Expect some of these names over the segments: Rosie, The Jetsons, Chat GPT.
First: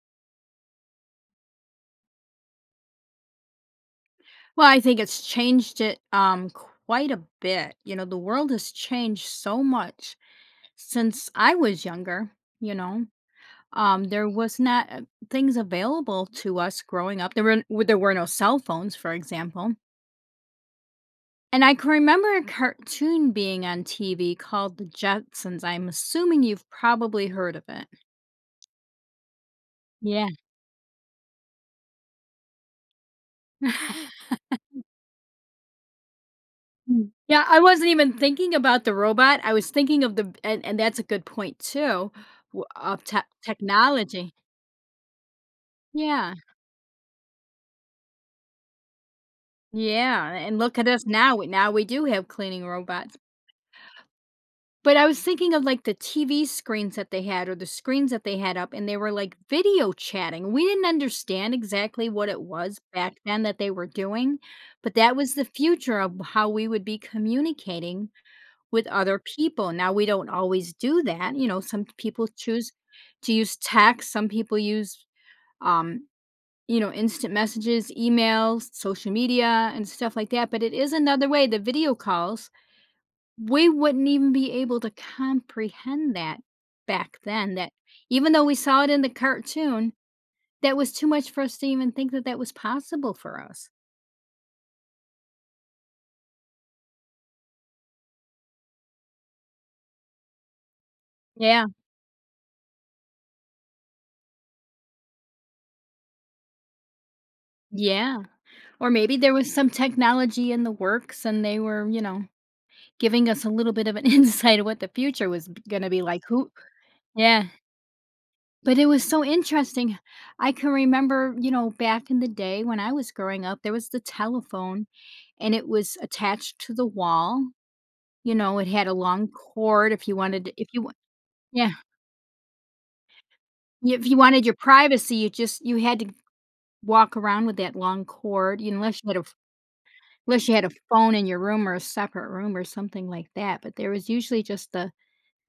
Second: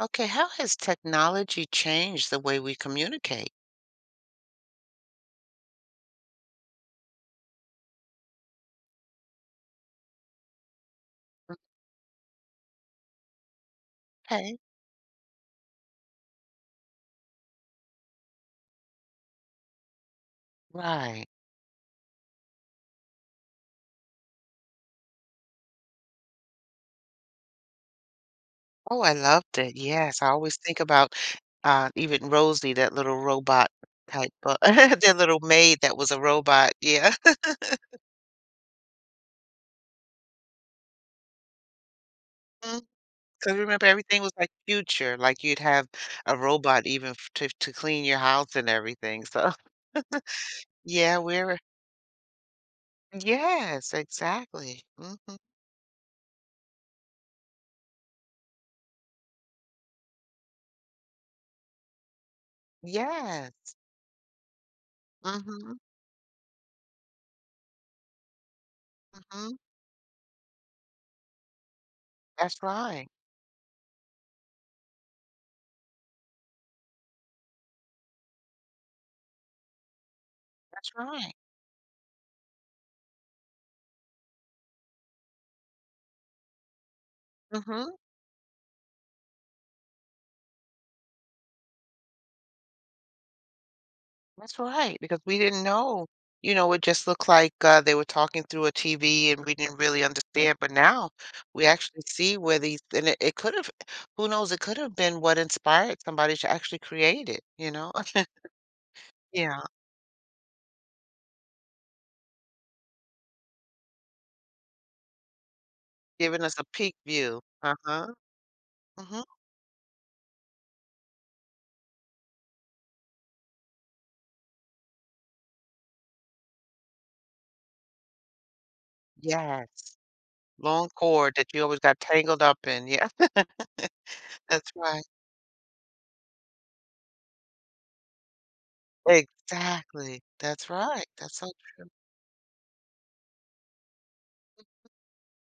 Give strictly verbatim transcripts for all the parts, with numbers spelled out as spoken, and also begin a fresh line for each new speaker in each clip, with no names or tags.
Okay, how has technology changed the way we communicate?
Well, I think it's changed it um quite a bit. You know, the world has changed so much since I was younger, you know. Um there was
Okay,
not uh, things available to us growing up. There were well, there were no cell phones, for example.
right.
And I can remember a cartoon being on T V called The Jetsons. I'm assuming you've probably heard of it.
Oh, I loved it. Yes,
Yeah.
I always think about uh, even Rosie, that little robot type, uh, that little maid that was a robot.
Mm.
Yeah.
Yeah, I wasn't even thinking about the robot, I was thinking of the and and that's a good point too, w of tech
Because remember, everything was
technology.
like future, like you'd have
Yeah,
a robot even f- to, to clean your house and everything. So,
yeah, and look at us
yeah,
now, we
we're,
now we do have cleaning robots.
yes, exactly.
But I
Hmm.
was thinking of, like, the T V screens that they had or the screens that they had up, and they were, like, video chatting. We didn't understand exactly what it was back then that they
Yes.
were doing, but that was the
Hmm.
future of how we would be communicating with other
Hmm.
people. Now, we don't always do that. You know, some people
That's
choose
right.
to use text, some people use, um, you know, instant messages, emails, social media, and stuff like that. But it is
That's
another
right.
way, the video calls, we wouldn't even be able to comprehend that back then. That
Hmm.
even though we saw it in the cartoon, that was too much for us to even think that that was possible for us.
That's right, because we didn't know. You know, it just looked like uh, they were talking through a T V and we didn't really understand. But now we
Yeah,
actually see where these, and it, it could have, who knows, it could have been what inspired somebody to actually create it, you know?
yeah. Or maybe there was
Yeah,
some technology in the works and they were, you know, giving us a little bit of an insight of what the future was gonna be like,
giving
who
us a peek view.
Yeah,
Uh-huh.
but it was
Hmm.
so interesting. I can remember, you know, back in the day when I was growing up, there was the telephone, and it was attached to the wall, you know, it had a long
Yes.
cord if you wanted if you
Long
wa
cord that you
Yeah,
always got tangled up in. Yeah,
y- if you wanted your
that's right.
privacy, you just you had to walk around with that long cord, you- unless you had a f
Exactly.
unless you had a
That's right.
phone in
That's
your
so
room or a
true.
separate room or something like that, but there was usually just the.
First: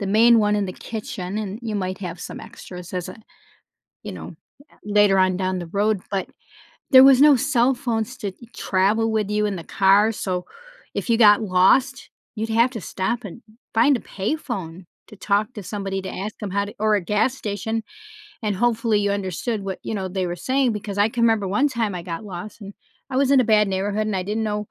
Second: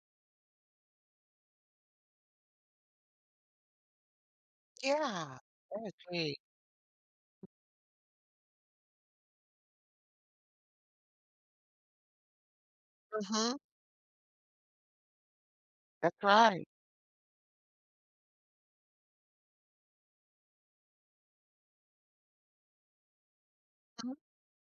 the main one in the kitchen, and you might have some extras as a you know, later on
Yeah,
down the
I
road, but
agree.
there was no cell phones to travel with you in the car, so if you got lost, you'd have to stop and
Mm-hmm.
find a payphone to talk to somebody to
That's
ask them how
right.
to or a gas station, and hopefully you understood what, you know, they were saying because I can remember one time I got lost, and I was in a bad neighborhood,
Mhm.
and I didn't know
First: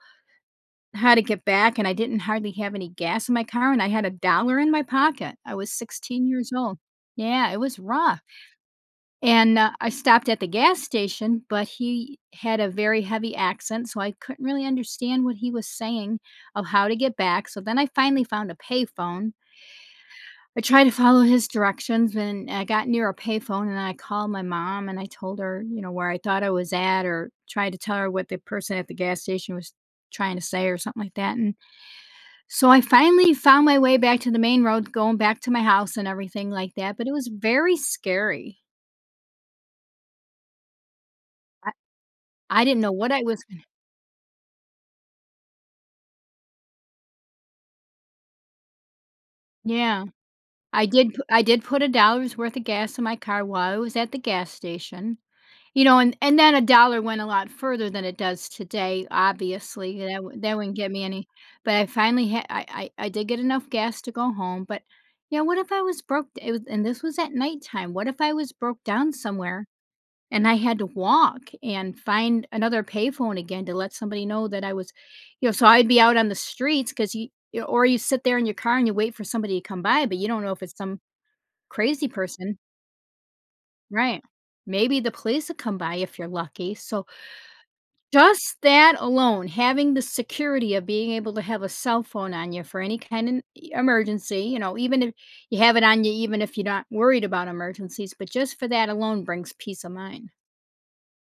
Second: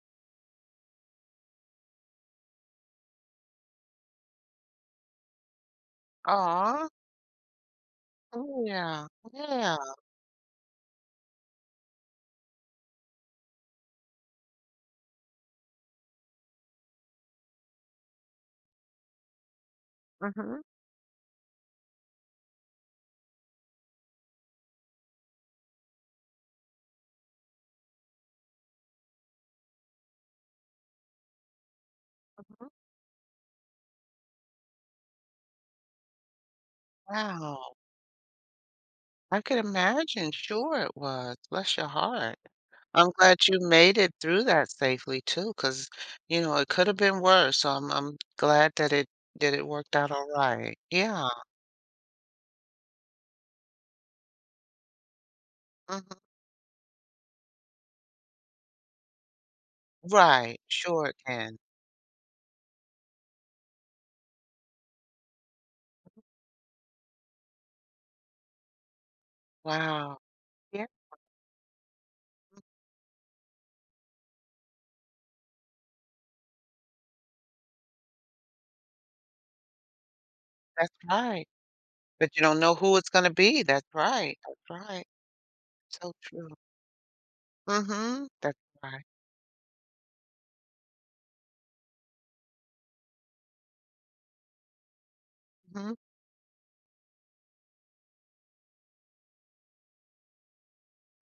how to get back, and I didn't hardly have any gas in my car, and I had a dollar in my pocket. I was sixteen years old. Yeah, it was rough,
Oh, yeah.
and, uh,
Yeah.
I stopped at the gas station, but he had a very heavy accent, so I couldn't really understand what he was saying of how to get back, so then I finally found a payphone. I
Mhm,
tried to follow his directions, and I got near a payphone, and I called my mom, and I told her, you know, where I thought I was at or tried to tell her what the person at the gas station was trying to say or something like that, and
mhm.
so I finally found my way back to the main road, going back to my house and everything like that, but it was very
Wow.
scary.
I could imagine. Sure it was.
I
Bless your heart.
I didn't know
I'm
what I was
glad you
gonna
made it through that safely too 'cause, you know, it could have been worse, so I'm I'm glad that it that it worked
Yeah.
out all right.
I did pu-
Yeah.
I did put a dollar's worth of gas in my car while I was at the gas station, you know, and
Mhm.
and then a dollar went a lot further than it does today, obviously, that wou that
Right.
wouldn't get me
Sure it
any
can.
but I finally had. I I I did get enough gas to go home, but, yeah, what if I was broke it was and this was at nighttime, what if I was broke down somewhere
Wow.
and I had
Yeah,
to walk and find another payphone again to let somebody know that I was you know, so I'd be out on the streets 'cause you you or you sit there in your car and you wait for somebody to come by, but you don't know if it's
that's
some
right.
crazy
But you
person.
don't know who it's gonna be. That's
Right.
right. That's
Maybe
right.
the police will come by
So
if you're
true.
lucky. So
Mhm. That's
just that
right.
alone, having the security of being able to have a cell phone on you for any kind of emergency, you know, even if you have it
Mhm.
on you, even if you're not worried about emergencies, but just for that alone brings peace of mind.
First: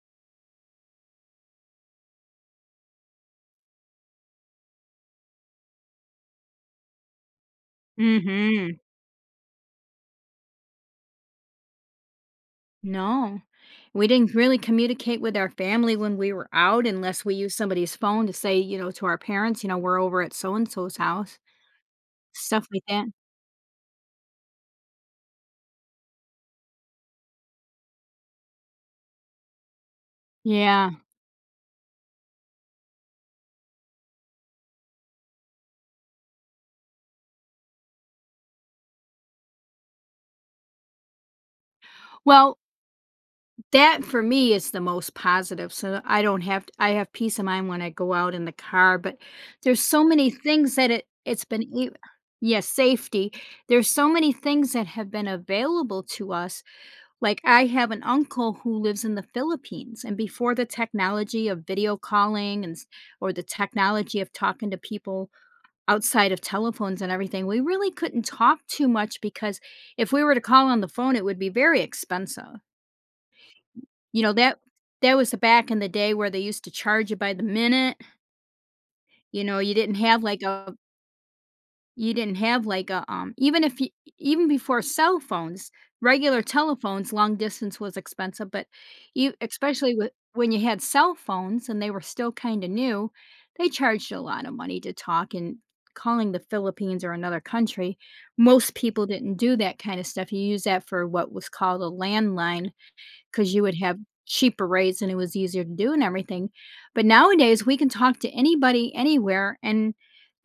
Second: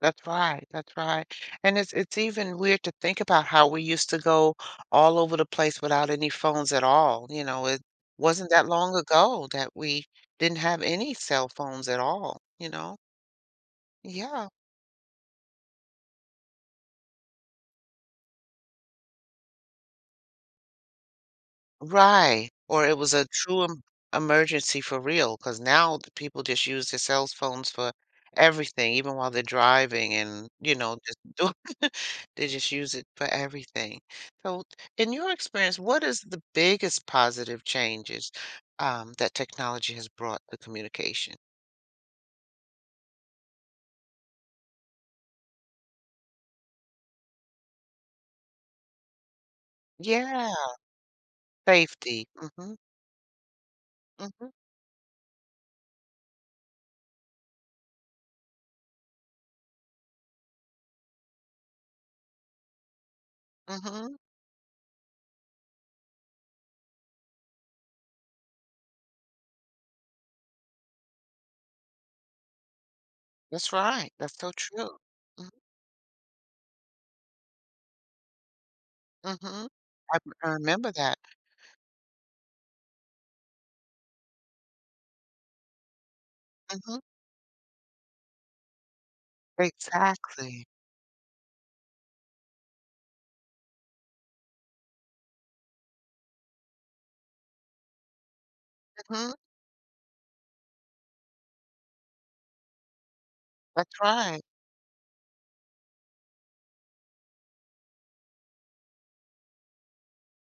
That's right, that's right. And it's it's even weird to think about how we used to go all over the place without any phones at all. You know, it wasn't that
Mhm.
long ago that we didn't have any cell phones at all, you know?
No, we didn't
Yeah.
really communicate with our family when we were out unless we used somebody's phone to say, you know, to our parents, you know, we're over at so and so's house,
Right,
stuff like
or it
that.
was a true em emergency for real, because now the people just use their cell phones for everything, even while they're driving and, you
Yeah.
know, just do they just use it for everything. So, in your experience, what is the biggest positive changes, um, that technology has brought to communication?
Well, that for me is the most positive. So I don't have, I have peace of mind when I go out in the car, but there's so many
Yeah,
things that it, it's been, e-
safety.
yes,
Mhm,
safety. There's so many
mhm,
things that have been available to us like, I have an uncle who lives in the Philippines, and before the technology of video calling and s or the
mhm.
technology of talking to people outside of telephones and everything, we really couldn't talk too much because if we were to call on the phone, it would be very expensive.
That's right,
You know,
that's so
that
true.
that was
Mhm,
back in the day where they used to charge you by the minute, you know,
mhm.
you didn't
I
have, like,
I
a
remember that.
You didn't have like a, um even if you even before cell phones, regular
Mhm.
telephones, long distance was expensive, but you especially with when you
Exactly.
had cell phones and they were still kind of new, they charged a lot of money to talk and calling the Philippines or another country, most people
Mhm.
didn't do that kind of stuff. You use that for what was called a landline 'cause you would
That's
have
right.
cheaper rates and it was easier to do and everything, but nowadays, we can talk to anybody anywhere, and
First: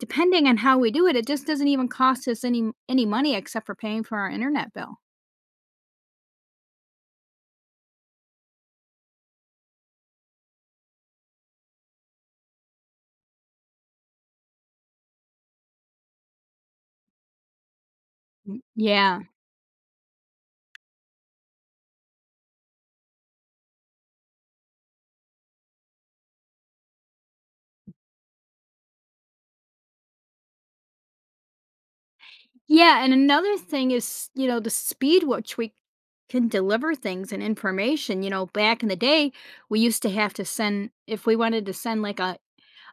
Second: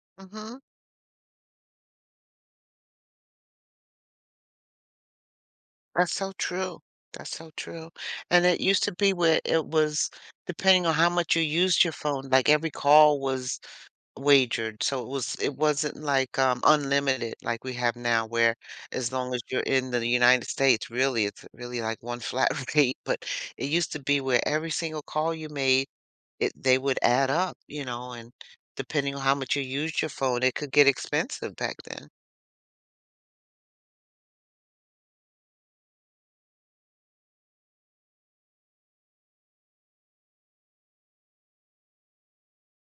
depending on
Mhm.
how we do it, it just doesn't even cost us any any money except for paying for our internet bill.
That's so true. That's so true. And it used to be where it was depending on how much you used your phone, like, every call was wagered, so it was it wasn't, like, um, unlimited like we have now where
Mm,
as
yeah.
long as you're in the United States, really, it's really like one flat rate, but it used to be where every single call you made it they would add up, you know, and depending on how much you used your phone, it could get expensive back then.
Yeah, and another thing is, you know, the speed which we can deliver things and information, you know, back in the day, we used to have to send if we wanted to send, like, a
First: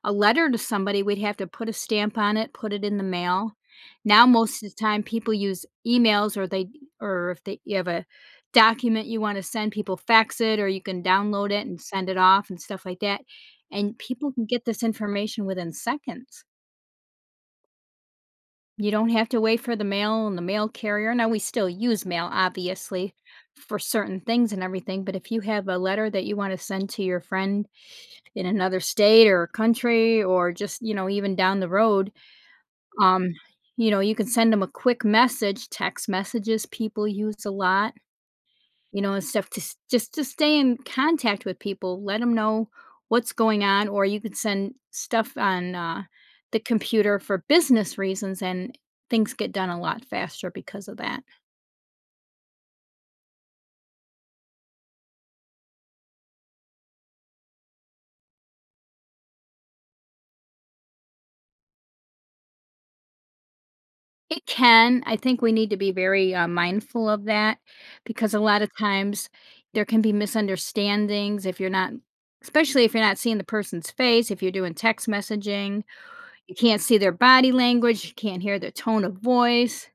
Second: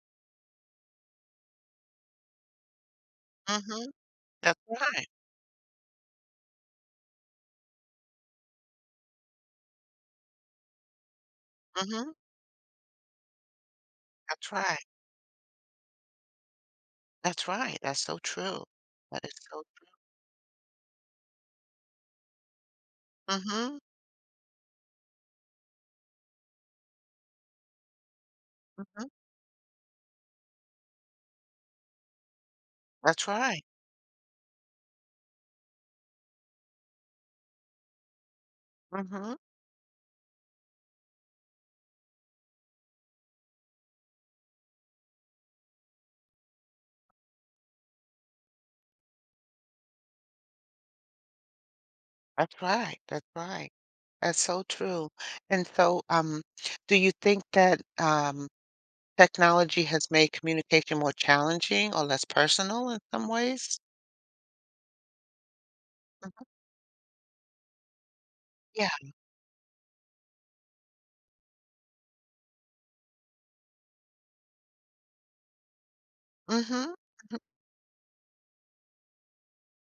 A letter to somebody, we'd have to put a stamp on it, put it in the mail.
Mhm.
Now,
That's
most of the time,
right.
people use emails or they or if they you have a document you wanna send, people fax it or you can download it and send
Mhm.
it off and stuff like that, and people can
That's
get
right.
this information within seconds.
That's right. That's so true.
You don't
That
have
is
to wait
so
for the mail and the mail carrier. Now, we still use mail, obviously,
true.
for
Mhm.
certain things and everything, but if you have a letter that you wanna send to your friend in another
Mhm.
state or country or just, you know, even down the road,
That's
Um,
right.
you know, you can send them a quick message, text messages people use a lot, you know, and
Mhm.
stuff to s- just to stay in contact with people, let them know what's going on, or you could send stuff on uh, the computer for business reasons and things get done a lot faster because of that.
That's right. That's right. That's so true. And so, um, do you think that um, technology has made communication more challenging or less personal in some ways?
It can. I think we need to be very
Mhm.
uh, mindful of that because a lot of
Yeah.
times there can be misunderstandings if you're not especially if you're not seeing the person's face, if you're doing text messaging, you can't
Mm-hmm.
see their body language, you can't hear their tone of voice,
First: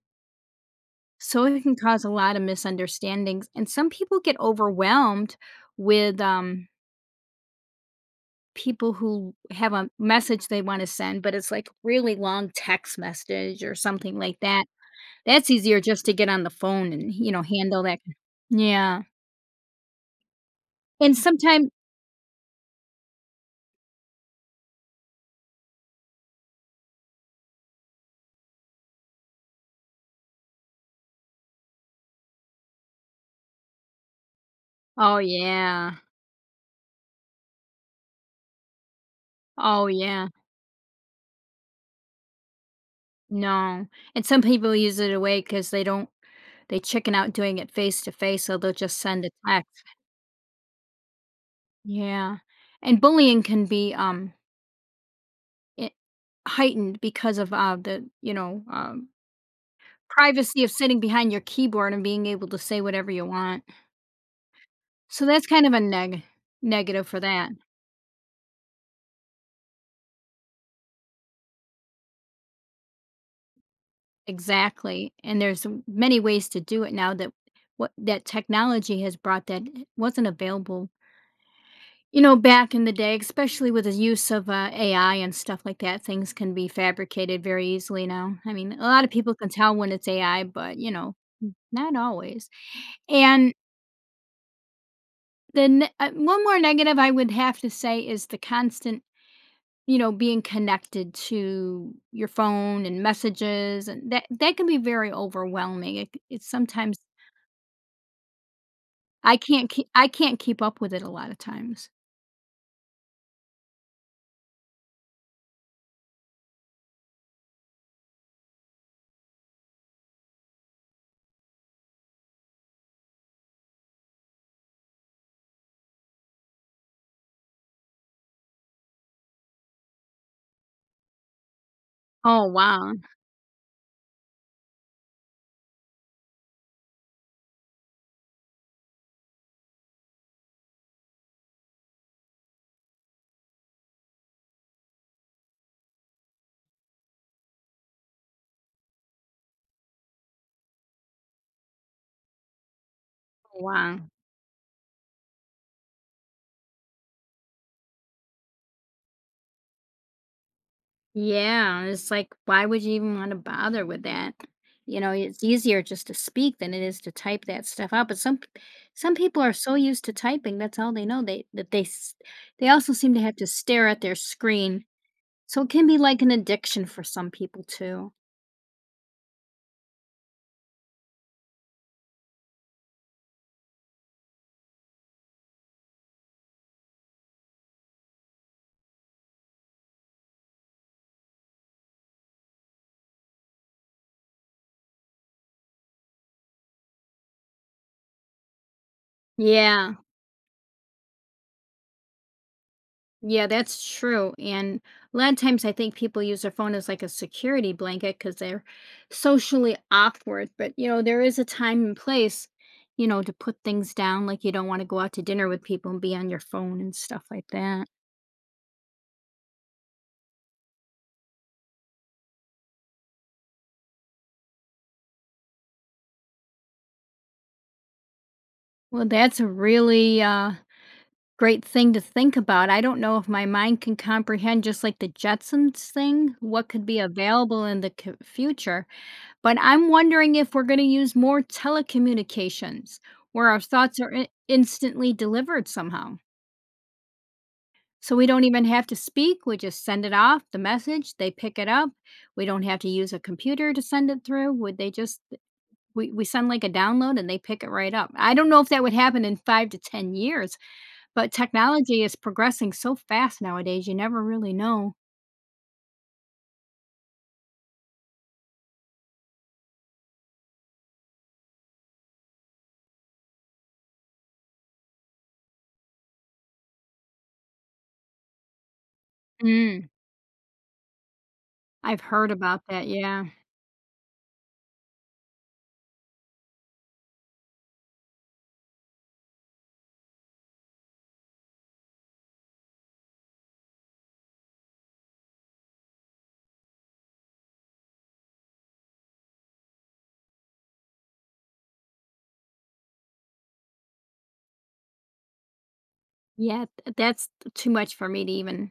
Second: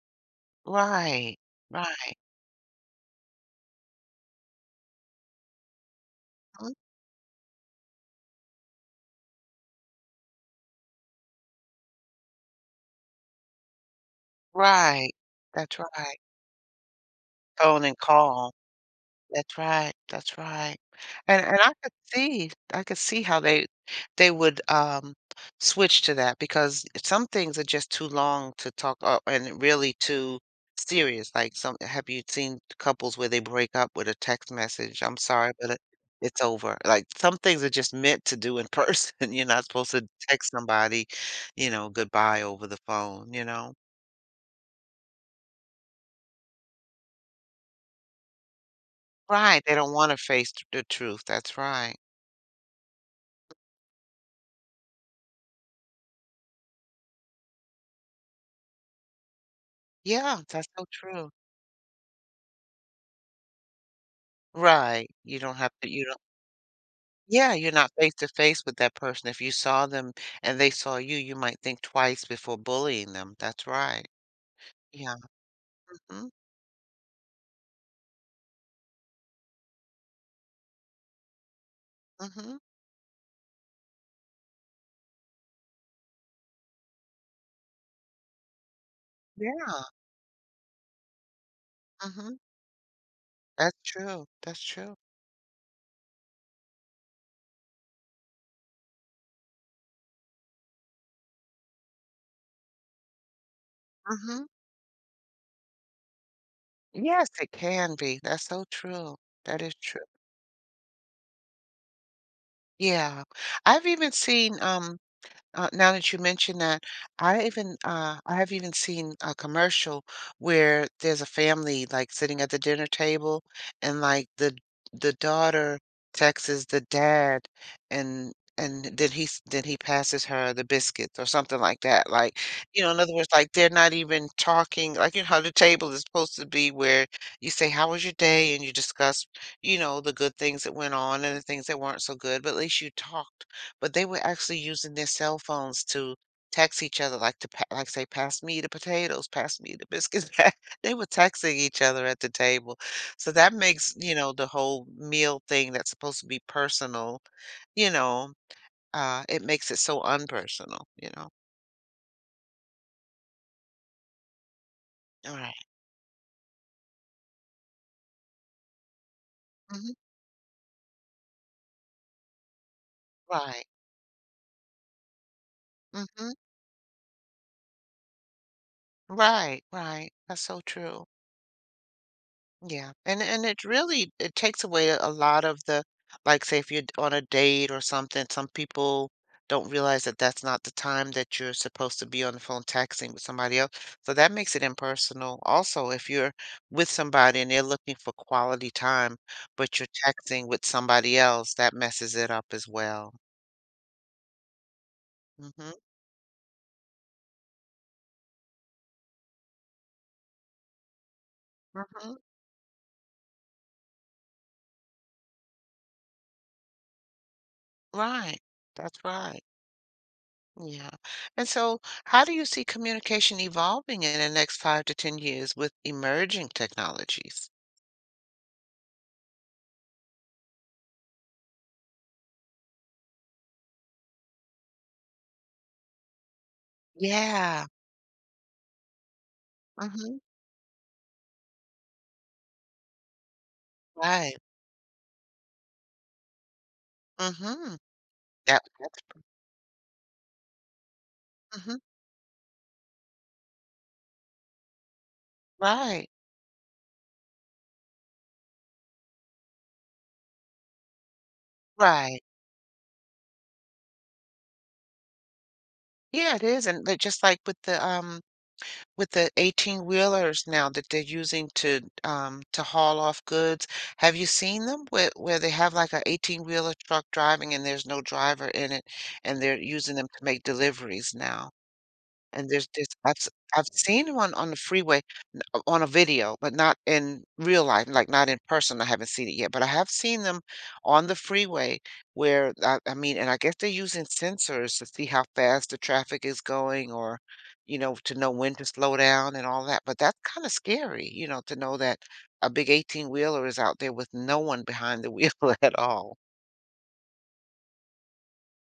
Right.
so it can cause a
Right.
lot of misunderstandings, and some people get overwhelmed with, um,
Mhm.
people who have a message they wanna send, but it's, like, really long text message or something like that.
Right.
That's
That's
easier just to
right.
get on the phone and, you know, handle
Phone and
that.
call.
Yeah,
That's right, that's right.
and
And and
sometimes,
I could see I could see how they they would, um, switch to that because some things are just too long to talk o and really too serious, like some have you seen couples where they break up with a text message? "I'm
oh,
sorry, but it
yeah.
it's over." Like, some things are just meant to do in person. You're not
Oh,
supposed to
yeah.
text somebody, you know, goodbye over the phone, you know?
No, and some people use it away because they don't they chicken out doing it face to face, so they'll just send a
Right, they
text.
don't wanna face the truth, that's right.
Yeah, and bullying can be um I heightened because of uh, the you know um,
Yeah,
privacy
that's
of
so
sitting behind
true.
your keyboard and being able to say whatever you want.
Right.
So
you
that's
don't
kind of
have
a
to you don't
neg negative for that.
Yeah, you're not face to face with that person. If you saw them and they saw you, you might think twice before bullying them. That's right.
Exactly,
Yeah.
and there's m- many
Mhm,
ways to do it now that what that technology has brought that wasn't available. You know,
mhm.
back in the day, especially with the use of uh, A I and stuff like that, things can be fabricated very easily now. I mean, a lot of people can tell
Yeah,
when it's A I, but you know, not
mhm.
always. And
That's true, that's true.
then uh, One more negative I would have to say is the constant, you know, being connected to your phone and messages, and that
Mhm.
that can be very overwhelming. It, it's sometimes
Yes, it can be. That's so true.
I
That
can't
is
keep
true.
I can't keep up with it a lot of times.
Yeah. I've even seen, um Uh, now that you mention that, I even uh, I have even seen a commercial where there's a family like sitting at the dinner table, and like the the daughter texts the dad, and and then he s- then he passes her the biscuits or something like that. Like,
Oh
you know,
wow,
in other words, like they're not even talking. Like, you know how the table is supposed to be where you say, "How was your day?" and you discuss, you know, the good things that went on and the things that weren't so good, but at least you talked, but they were actually using their cell phones to text each other, like to pa- like say, "Pass me the potatoes, pass me the biscuits." They were texting each other at the table, so that makes,
wow.
you know the whole meal thing that's supposed to be personal. You know, uh, it makes it so unpersonal. You know.
Yeah, it's like, why would you even want to bother with that? You know,
All
it's
right.
easier just to speak than it is to type that stuff out. But some p- some people are so
Mm-hmm.
used to typing, that's all they know. They that they s- They also seem to have to
Right.
stare at their screen. So it can be like
Mm-hmm.
an addiction for some people too.
Right. Right. That's so true. Yeah, and and it really it takes away a lot of the like say if you're on a date or something, some people don't realize that that's not the time that you're supposed to be on the phone texting with somebody else. So that makes it impersonal. Also, if you're with somebody and they're looking for quality time, but you're
Yeah.
texting with somebody else, that messes it up as well.
Yeah, that's true. And a lot of times
Mm-hmm.
I think people use their phone as like a security blanket because they're socially awkward. But, you know, there is a time and
Mm-hmm.
place, you know, to put things down. Like you don't want to go out to dinner with people and be on your phone and stuff like that.
Right. That's right. Yeah. And so, how do you see communication evolving in the next five to ten years with emerging technologies?
Well, that's a really uh, great thing to think about. I don't know if my mind can comprehend just like the Jetsons thing, what could be available
Yeah.
in the c- future. But I'm
Mm-hmm.
wondering if we're going to use more telecommunications where our thoughts are in-
Right.
instantly delivered somehow.
Mm-hmm.
So we don't
That,
even have to
that's,
speak, we just send it off, the message, they pick it
mm-hmm.
up. We don't have to use a computer to send it through. Would they just
Right.
we, we send like a download and they pick it right up. I don't know if that would happen in five to ten years, but technology is
Right.
progressing so fast nowadays, you never really know.
Yeah, it is. And like- just like with the um with the eighteen wheelers now that they're using to um to haul off goods, have you seen them where where they have like a eighteen wheeler truck driving and there's no driver in it and they're
Mm,
using them to make deliveries now?
I've heard
And
about
there's
that.
this I've
Yeah.
s I've seen one on the freeway o on a video, but not in real life, like, not in person. I haven't seen it yet, but I have seen them on the freeway where I I mean, and I guess they're using sensors to see how fast the traffic is going or, you know, to know when to slow down and all that, but that's kinda scary, you know, to know that a big eighteen-wheeler is out there with no one behind the wheel at all,
Yeah. th- That's too much for me to even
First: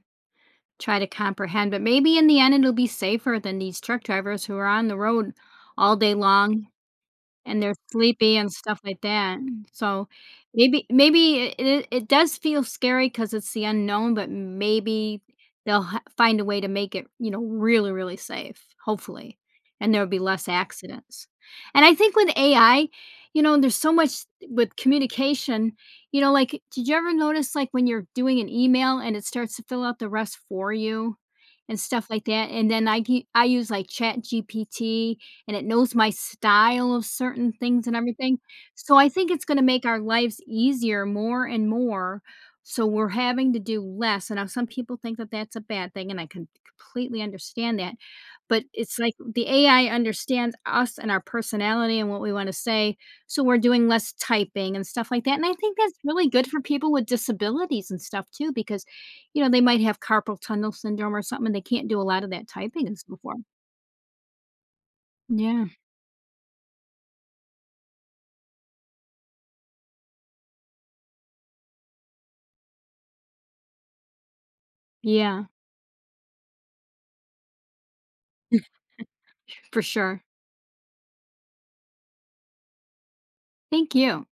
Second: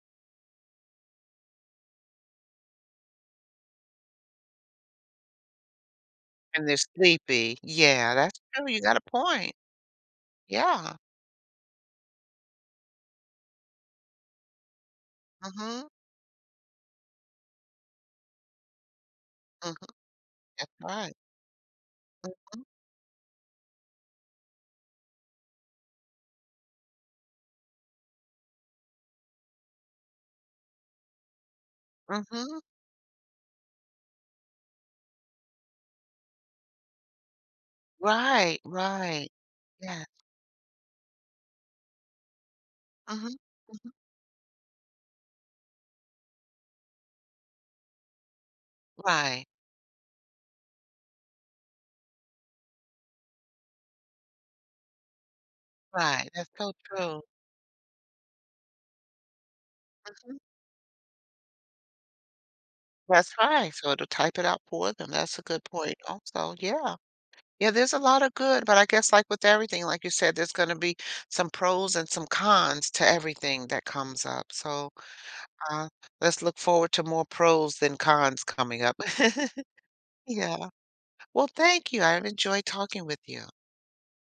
try to comprehend, but maybe in the end it'll be safer than these truck drivers who are on the road all day long,
and they're sleepy.
and they're
Yeah,
sleepy
that's
and
true,
stuff
you got
like
a
that.
point.
So, maybe
Yeah.
maybe it it it does feel scary because it's the unknown, but maybe they'll
Mhm.
ha find a way to make it, you know, really, really safe, hopefully,
Mhm.
and there'll be less
That's right.
accidents. And I think with A I, you know, there's so much with communication, you know, like, did you ever notice, like, when you're doing an email and it starts to fill out the rest for you and stuff like that?
Mhm.
And then I ge- I use, like, Chat G P T and it knows my style of certain things and everything.
Right,
So I think
right.
it's gonna make our
Yeah.
lives easier more and more, so we're
Mhm.
having to do
Mhm.
less, and now some people think that that's a bad thing, and I can completely understand that, but it's like the
Right,
A I understands us and our personality and what we wanna say, so we're doing less typing and stuff like that, and I think that's really
right.
good
That's
for
so
people with
true.
disabilities and stuff too because, you know, they might have
Mhm.
carpal tunnel syndrome or something, and they can't do a lot of that typing and so
That's
forth.
right. So it'll type it out for them. That's a good
Yeah.
point also. Yeah. Yeah, there's a lot of good, but I guess like with everything, like you said, there's gonna be some pros and some cons to everything that comes up. So,
Yeah.
uh, let's look forward to more pros than cons coming up.
For sure.
Yeah. Well, thank you. I've enjoyed talking with you.
Thank you.